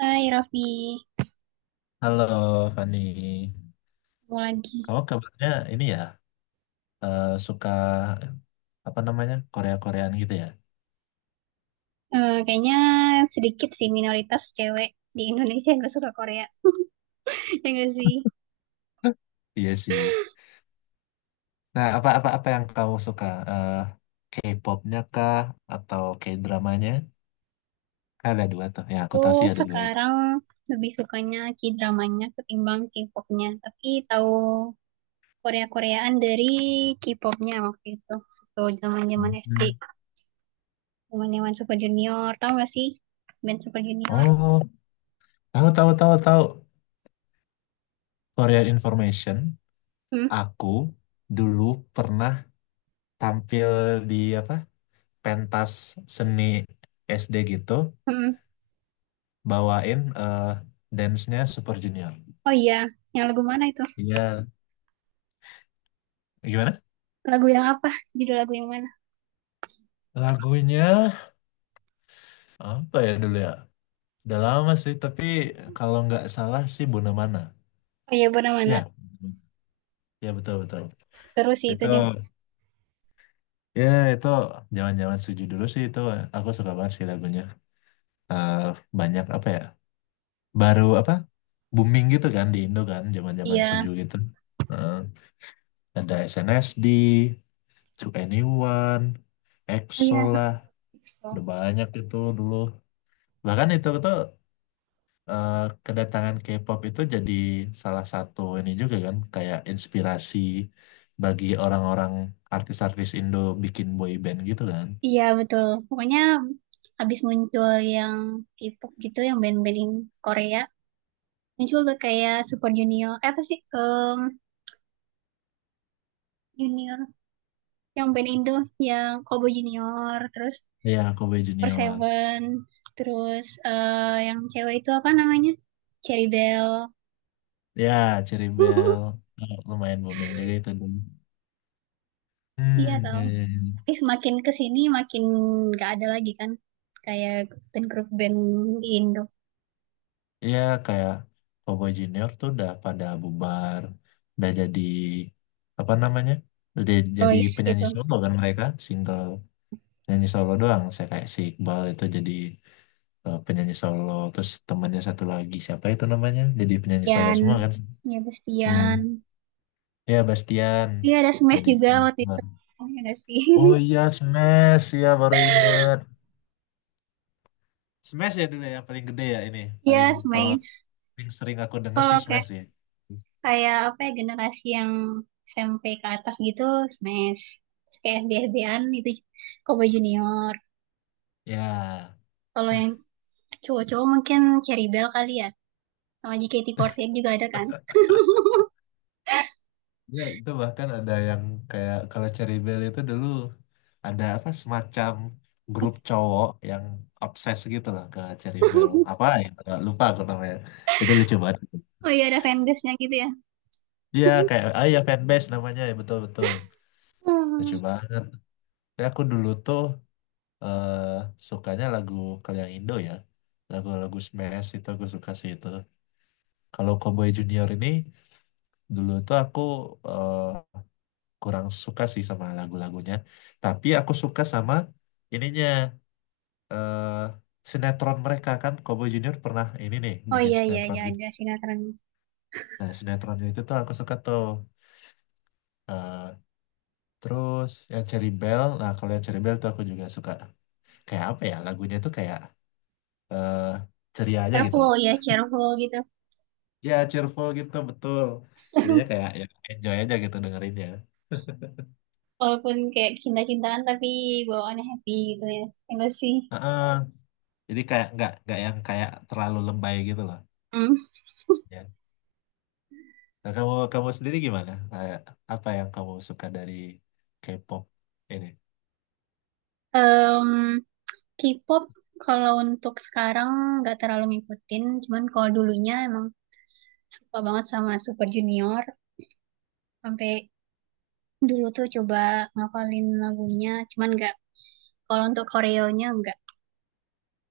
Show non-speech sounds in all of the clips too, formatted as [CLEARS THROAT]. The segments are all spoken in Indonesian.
Hai Raffi, Halo Fani, mau lagi. kamu kabarnya ini ya suka apa namanya Korea-Koreaan gitu ya? Kayaknya sedikit sih minoritas cewek di Indonesia yang gak suka Korea. [LAUGHS] Ya gak sih? Iya sih. Nah apa apa apa yang kamu suka? Eh, K-popnya kah atau K-dramanya? Kan ada dua tuh, ya aku tahu Tuh sih ada dua itu. sekarang lebih sukanya K-dramanya ketimbang K-popnya. Tapi tahu Korea-Koreaan dari K-popnya waktu itu. Tuh zaman-zaman SD, Mhm. zaman-zaman Super Junior. Tahu gak sih band Super Junior? Oh, tahu tahu tahu tahu Korean Information. Hmm? Aku dulu pernah tampil di apa pentas seni SD gitu, Hmm. bawain eh dance-nya Super Junior. Oh iya, yang lagu mana itu? Iya, gimana? Lagu yang apa? Judul lagu yang mana? Lagunya apa ya dulu ya? Udah lama sih, tapi kalau nggak salah sih Mana. Oh iya, benar mana? Ya, ya, betul betul. Terus sih itu, Itu Den. ya itu zaman-zaman suju dulu sih itu, aku suka banget sih lagunya. Eh, banyak apa ya? Baru apa? Booming gitu kan di Indo kan zaman-zaman Iya. suju gitu. Eh, ada SNSD, To Anyone, Oh EXO iya. lah, So. udah banyak itu dulu. Bahkan itu tuh eh, kedatangan K-pop itu jadi salah satu ini juga kan kayak inspirasi bagi orang-orang, artis-artis Indo bikin boy band gitu kan. Iya betul. Pokoknya habis muncul yang K-pop gitu, yang band-band in Korea, muncul tuh kayak Super Junior, apa sih? Junior, yang band Indo, yang Kobo Junior, terus Ya, Kobe Per Junior. Seven, terus yang cewek itu apa namanya? Cherry Bell. Ya, Cherry Bell. [LAUGHS] Eh, lumayan booming juga itu dulu. Iya Hmm, ya, tau. ya, ya. Tapi semakin kesini makin gak ada lagi kan, kayak band grup band Indo, Iya, kayak Cowboy Junior tuh udah pada bubar, udah jadi apa namanya? Udah jadi boys penyanyi gitu. solo kan mereka, single. Nyanyi solo doang, saya kayak si Iqbal itu jadi penyanyi solo, terus temannya satu lagi siapa itu namanya jadi penyanyi solo Yan, semua kan. ya Hmm. Bestian. Ya Bastian. Iya ada Smash Jadi juga waktu itu. Iya nggak sih? oh [LAUGHS] iya Smash ya baru inget. Smash ya dulu ya paling gede ya ini, paling Iya kalau Smash. paling sering aku denger Kalau sih kayak, Smash ya. kayak apa ya, generasi yang SMP ke atas gitu Smash. Terus kayak SD SD-an itu Kobe Junior. Ya. Kalau yang cowok-cowok mungkin Cherry Bell kali ya. Sama JKT48 juga ada kan? [LAUGHS] Ya, itu bahkan ada yang kayak kalau Cherry Bell itu dulu ada apa semacam grup cowok yang obses gitu lah ke Cherry Bell. Apa ya? Nggak lupa aku namanya. Itu lucu banget. Oh iya ada fanbase-nya gitu ya. Iya kayak ah ya fanbase namanya ya, betul betul. Lucu Hmm. banget. Ya, aku dulu tuh eh sukanya lagu kalau yang Indo ya. Lagu-lagu Smash itu aku suka sih itu. Kalau Cowboy Junior ini dulu tuh aku eh, kurang suka sih sama lagu-lagunya. Tapi aku suka sama ininya, eh sinetron mereka, kan Cowboy Junior pernah ini nih Oh bikin iya iya sinetron iya gitu. ada sinetron. Nah, sinetronnya itu tuh aku suka tuh. Eh, terus yang Cherry Bell, nah kalau yang Cherry Bell tuh aku juga suka. Kayak apa ya? Lagunya tuh kayak eh ceria aja gitu Cheerful loh. ya cheerful gitu. Ya, cheerful gitu, betul. Jadinya kayak ya enjoy aja gitu dengerinnya. Walaupun kayak cinta-cintaan tapi bawaannya happy gitu ya. Enggak sih. Heeh. Jadi kayak nggak yang kayak terlalu lebay gitu loh. Hmm. Ya. Nah, kamu kamu sendiri gimana? Kayak apa yang kamu suka dari K-pop ini? Em, K-pop kalau untuk sekarang nggak terlalu ngikutin, cuman kalau dulunya emang suka banget sama Super Junior, sampai dulu tuh coba ngapalin lagunya, cuman nggak. Kalau untuk koreonya nggak.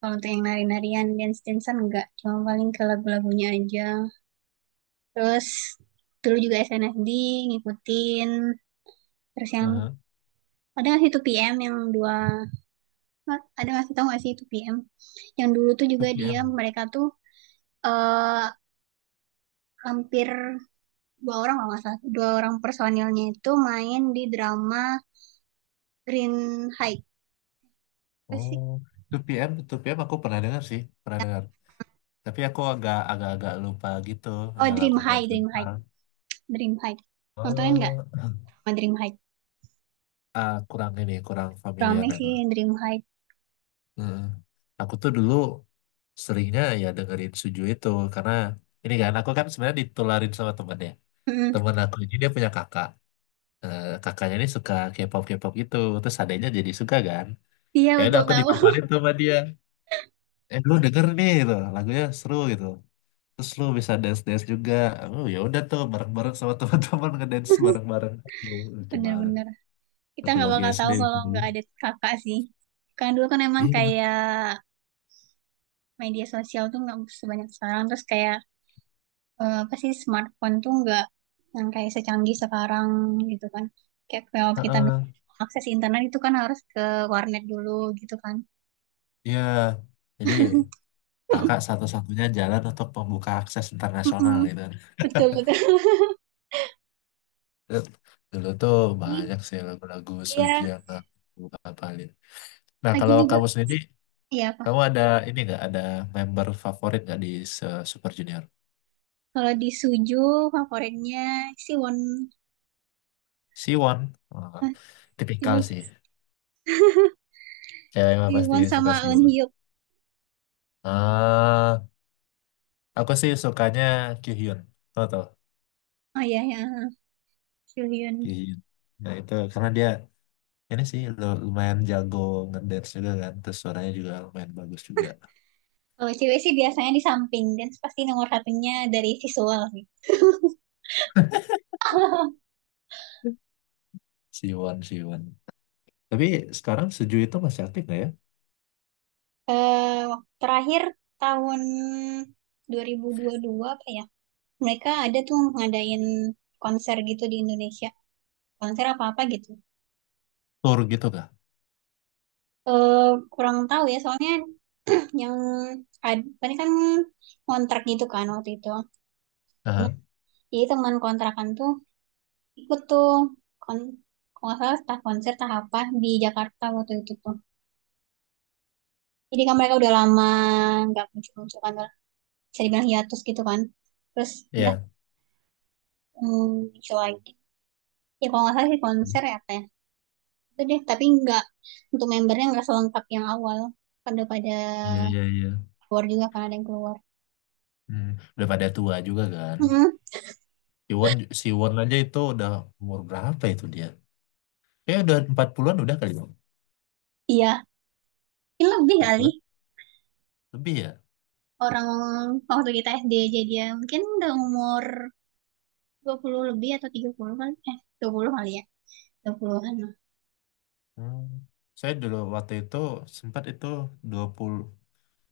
Kalau untuk yang nari-narian, dance-dancean nggak. Cuma paling ke lagu-lagunya aja. Terus dulu juga SNSD ngikutin. Terus yang Heeh. ada nggak sih 2PM yang dua, ada nggak sih, tau nggak sih 2PM yang dulu tuh juga dia 2PM. mereka tuh eh hampir dua orang, kalau nggak salah dua orang personilnya itu main di drama Green High apa sih, Oh, 2PM, 2PM aku pernah dengar sih, pernah dengar. Tapi aku agak agak agak lupa gitu oh, ya Dream lagu High, mereka. Dream High. Parah. Dream High nontonin nggak? eh, Sama Dream High Ah, kurang ini, kurang familiar rame ya, sih, Bang. Dream High. Heeh. Aku tuh dulu seringnya ya dengerin Suju itu karena ini kan aku kan sebenarnya ditularin sama temen ya. Mm-mm. Temen aku ini dia punya kakak. Kakaknya ini suka K-pop gitu terus adanya jadi suka kan. Iya Ya udah betul aku tahu. dipaparin tuh sama dia, lu denger nih gitu lagunya seru gitu, terus lu bisa dance dance juga. Oh ya udah tuh bareng bareng sama [LAUGHS] teman-teman ngedance bareng bareng. Oh, [LAUGHS] lucu banget. Bener-bener kita Satu nggak lagi bakal SD tahu itu kalau dulu. nggak ada kakak sih. Kan dulu kan emang Iya. kayak media sosial tuh nggak sebanyak sekarang, terus kayak apa sih, smartphone tuh nggak yang kayak secanggih sekarang gitu kan, kayak kalau kita Heeh. akses internet itu kan harus ke warnet dulu gitu kan. Iya. Jadi kakak satu-satunya jalan untuk membuka akses internasional gitu kan. Betul betul. Terus dulu tuh banyak sih lagu-lagu Suju Iya, yang aku hafalin. Nah lagi kalau juga. kamu sendiri, Iya apa? kamu ada ini nggak, ada member favorit nggak di se- Super Junior? Kalau di Suju favoritnya si Won. Siwon. Ah, Hah, tipikal dulu sih. Cewek mah si pasti Won suka sama Eun Siwon. Hyuk. Ah, aku sih sukanya Kyuhyun. Tau tau Oh iya ya, Soo Hyun. Kyuhyun. Nah itu karena dia ini sih lu- lumayan jago ngedance juga kan. Terus suaranya juga lumayan bagus juga. Kalau cewek sih biasanya di samping dan pasti nomor satunya dari visual sih. [LAUGHS] Siwon, Siwon. Tapi sekarang Suju itu masih aktif nggak ya? Terakhir tahun 2022 apa ya? Mereka ada tuh ngadain konser gitu di Indonesia. Konser apa-apa gitu. Tour gitu kah? eh kurang tahu ya soalnya [CLEARS THROAT] yang ini kan kontrak gitu kan waktu itu. Nah, Aha. jadi teman kontrakan tuh ikut tuh kon kalau nggak salah entah konser entah apa di Jakarta waktu itu tuh. Jadi kan mereka udah lama nggak muncul-muncul kan, udah bisa dibilang hiatus gitu kan. Terus udah, Iya. hmm, muncul lagi. Ya kalau nggak salah sih konser ya apa ya. Itu deh, tapi nggak untuk membernya nggak selengkap yang awal. Pada pada Iya, iya, iya. keluar juga kan, ada yang keluar. Hmm. Udah pada tua juga kan. Mm-mm. Si Won, si Won aja itu udah umur berapa itu dia? Ya udah 40-an udah kali Bang. Iya, ini lebih kali. 40-an lebih ya. Orang waktu kita SD aja dia mungkin udah umur 20 lebih atau 30 kan, eh, 20 kali ya, 20-an lah. Hmm. Saya dulu waktu itu sempat itu 20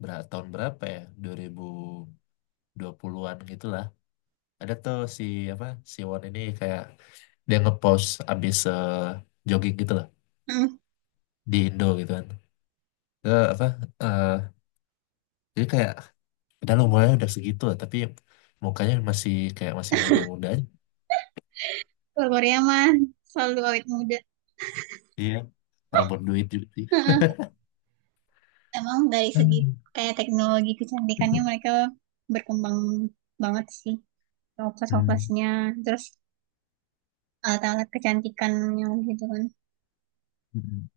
berapa tahun berapa ya? 2020-an gitulah. Ada tuh si apa? Si Won ini kayak dia ngepost abis jogging gitu lah Hmm, di Indo gitu kan. Eh, apa? eh, jadi kayak udah lah, umurnya udah segitu lah, tapi mukanya masih kayak masih muda-muda aja. kalau Korea mah selalu awet muda. Iya. Orang berduit juga sih. Heeh. Emang dari segi Hmm. kayak teknologi kecantikannya mereka berkembang banget sih, Hmm. toples-toplesnya terus alat-alat kecantikannya gitu kan. Mm-mm.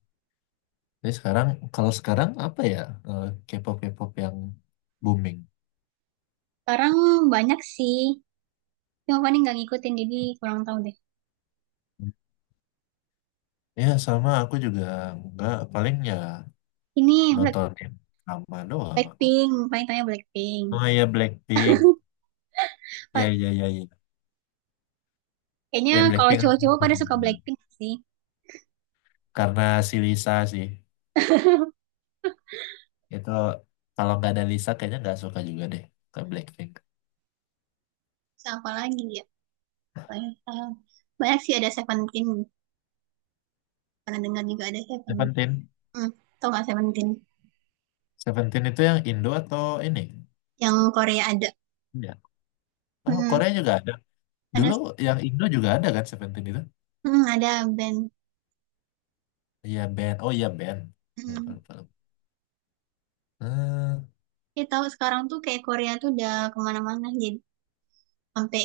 Tapi sekarang, kalau sekarang apa ya, K-pop K-pop yang booming? Sekarang banyak sih, cuma paling nggak ngikutin jadi kurang tahu deh. Hmm. Ya sama aku juga nggak paling ya Ini Black nonton yang sama doang aku. Blackpink paling, tanya Blackpink. Oh iya Blackpink. Ya Pa- ya ya ya. Kayaknya Ya kalau Blackpink aku cowok-cowok pada masih suka denger Blackpink sih. karena si Lisa sih. Itu kalau nggak ada Lisa kayaknya nggak suka juga deh ke Blackpink. Terus apa lagi ya? Banyak, eh, banyak sih ada Seventeen. Pernah dengar juga ada Seventeen. Seventeen. Hmm, tau gak Seventeen? Seventeen itu yang Indo atau ini? Yang Korea ada. Ya. Oh, Hmm, Korea juga ada. ada Dulu yang Indo juga ada kan Seventeen itu? ada band. Iya band. Oh iya band. Ya, Hmm. film- film. Eh, Ya, tahu sekarang tuh kayak Korea tuh udah kemana-mana. Jadi sampai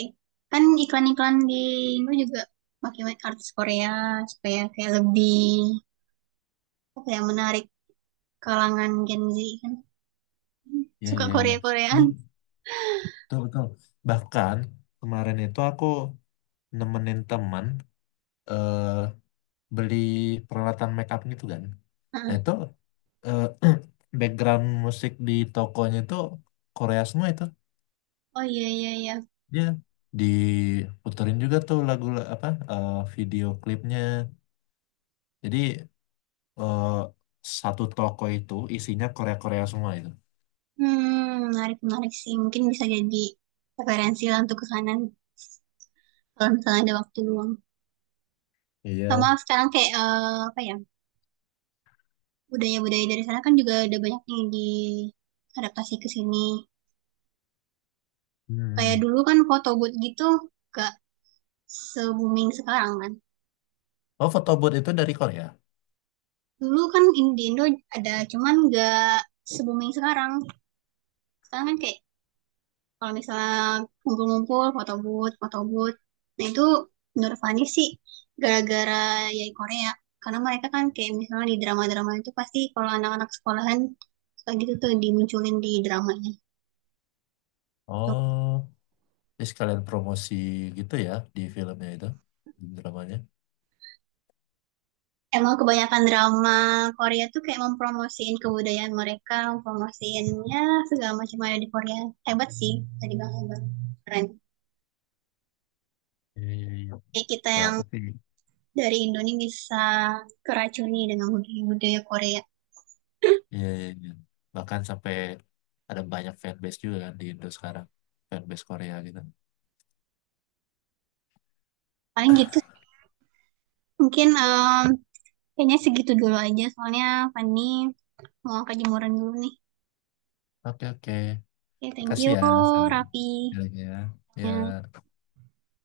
kan iklan-iklan di Indo juga pakai artis Korea supaya kayak lebih apa ya menarik kalangan Gen Z kan. Hmm, iya, suka iya, iya. Korea-Koreaan. Wih, Betul betul. Bahkan kemarin itu aku nemenin teman eh beli peralatan make up gitu kan. Nah Heeh. itu eh, [CLEARS THROAT] background musik di tokonya itu Korea semua itu. Oh iya iya iya. Dia diputerin juga tuh lagu la- apa video klipnya. Jadi eh, satu toko itu isinya Korea-Korea semua itu. Hmm, menarik-menarik sih. Mungkin bisa jadi referensi lah untuk ke kanan kalau misalnya ada waktu luang. Sama Iya. sekarang kayak apa ya, budaya-budaya dari sana kan juga ada banyak nih diadaptasi ke sini. Kayak Hmm. dulu kan foto booth gitu gak se-booming sekarang kan. Oh, foto booth itu dari Korea. Dulu kan di Indo ada cuman gak se-booming sekarang. Sekarang kan kayak, kalau misalnya ngumpul-ngumpul, foto booth, foto booth. Nah itu menurut Fani sih gara-gara ya Korea. Karena mereka kan kayak misalnya di drama-drama itu pasti kalau anak-anak sekolahan suka gitu tuh dimunculin di dramanya. Oh, jadi sekalian promosi gitu ya di filmnya itu, di dramanya. Emang kebanyakan drama Korea tuh kayak mempromosiin kebudayaan mereka, mempromosiin ya segala macam ada di Korea. Hebat sih, tadi bang hebat, keren. Iya, iya, iya. Kayak kita Kalau yang aku sih, dari Indonesia bisa keracuni dengan budaya-budaya Korea. iya, iya, iya. Bahkan sampai ada banyak fanbase juga kan di Indo sekarang, fanbase Korea gitu. Paling gitu. Mungkin kayaknya segitu dulu aja, soalnya Fanny mau ke jemuran dulu nih. Oke, oke. Oke, thank Makasih you, ya, Sarah. Ya, Raffi. ya. Ya. Ya.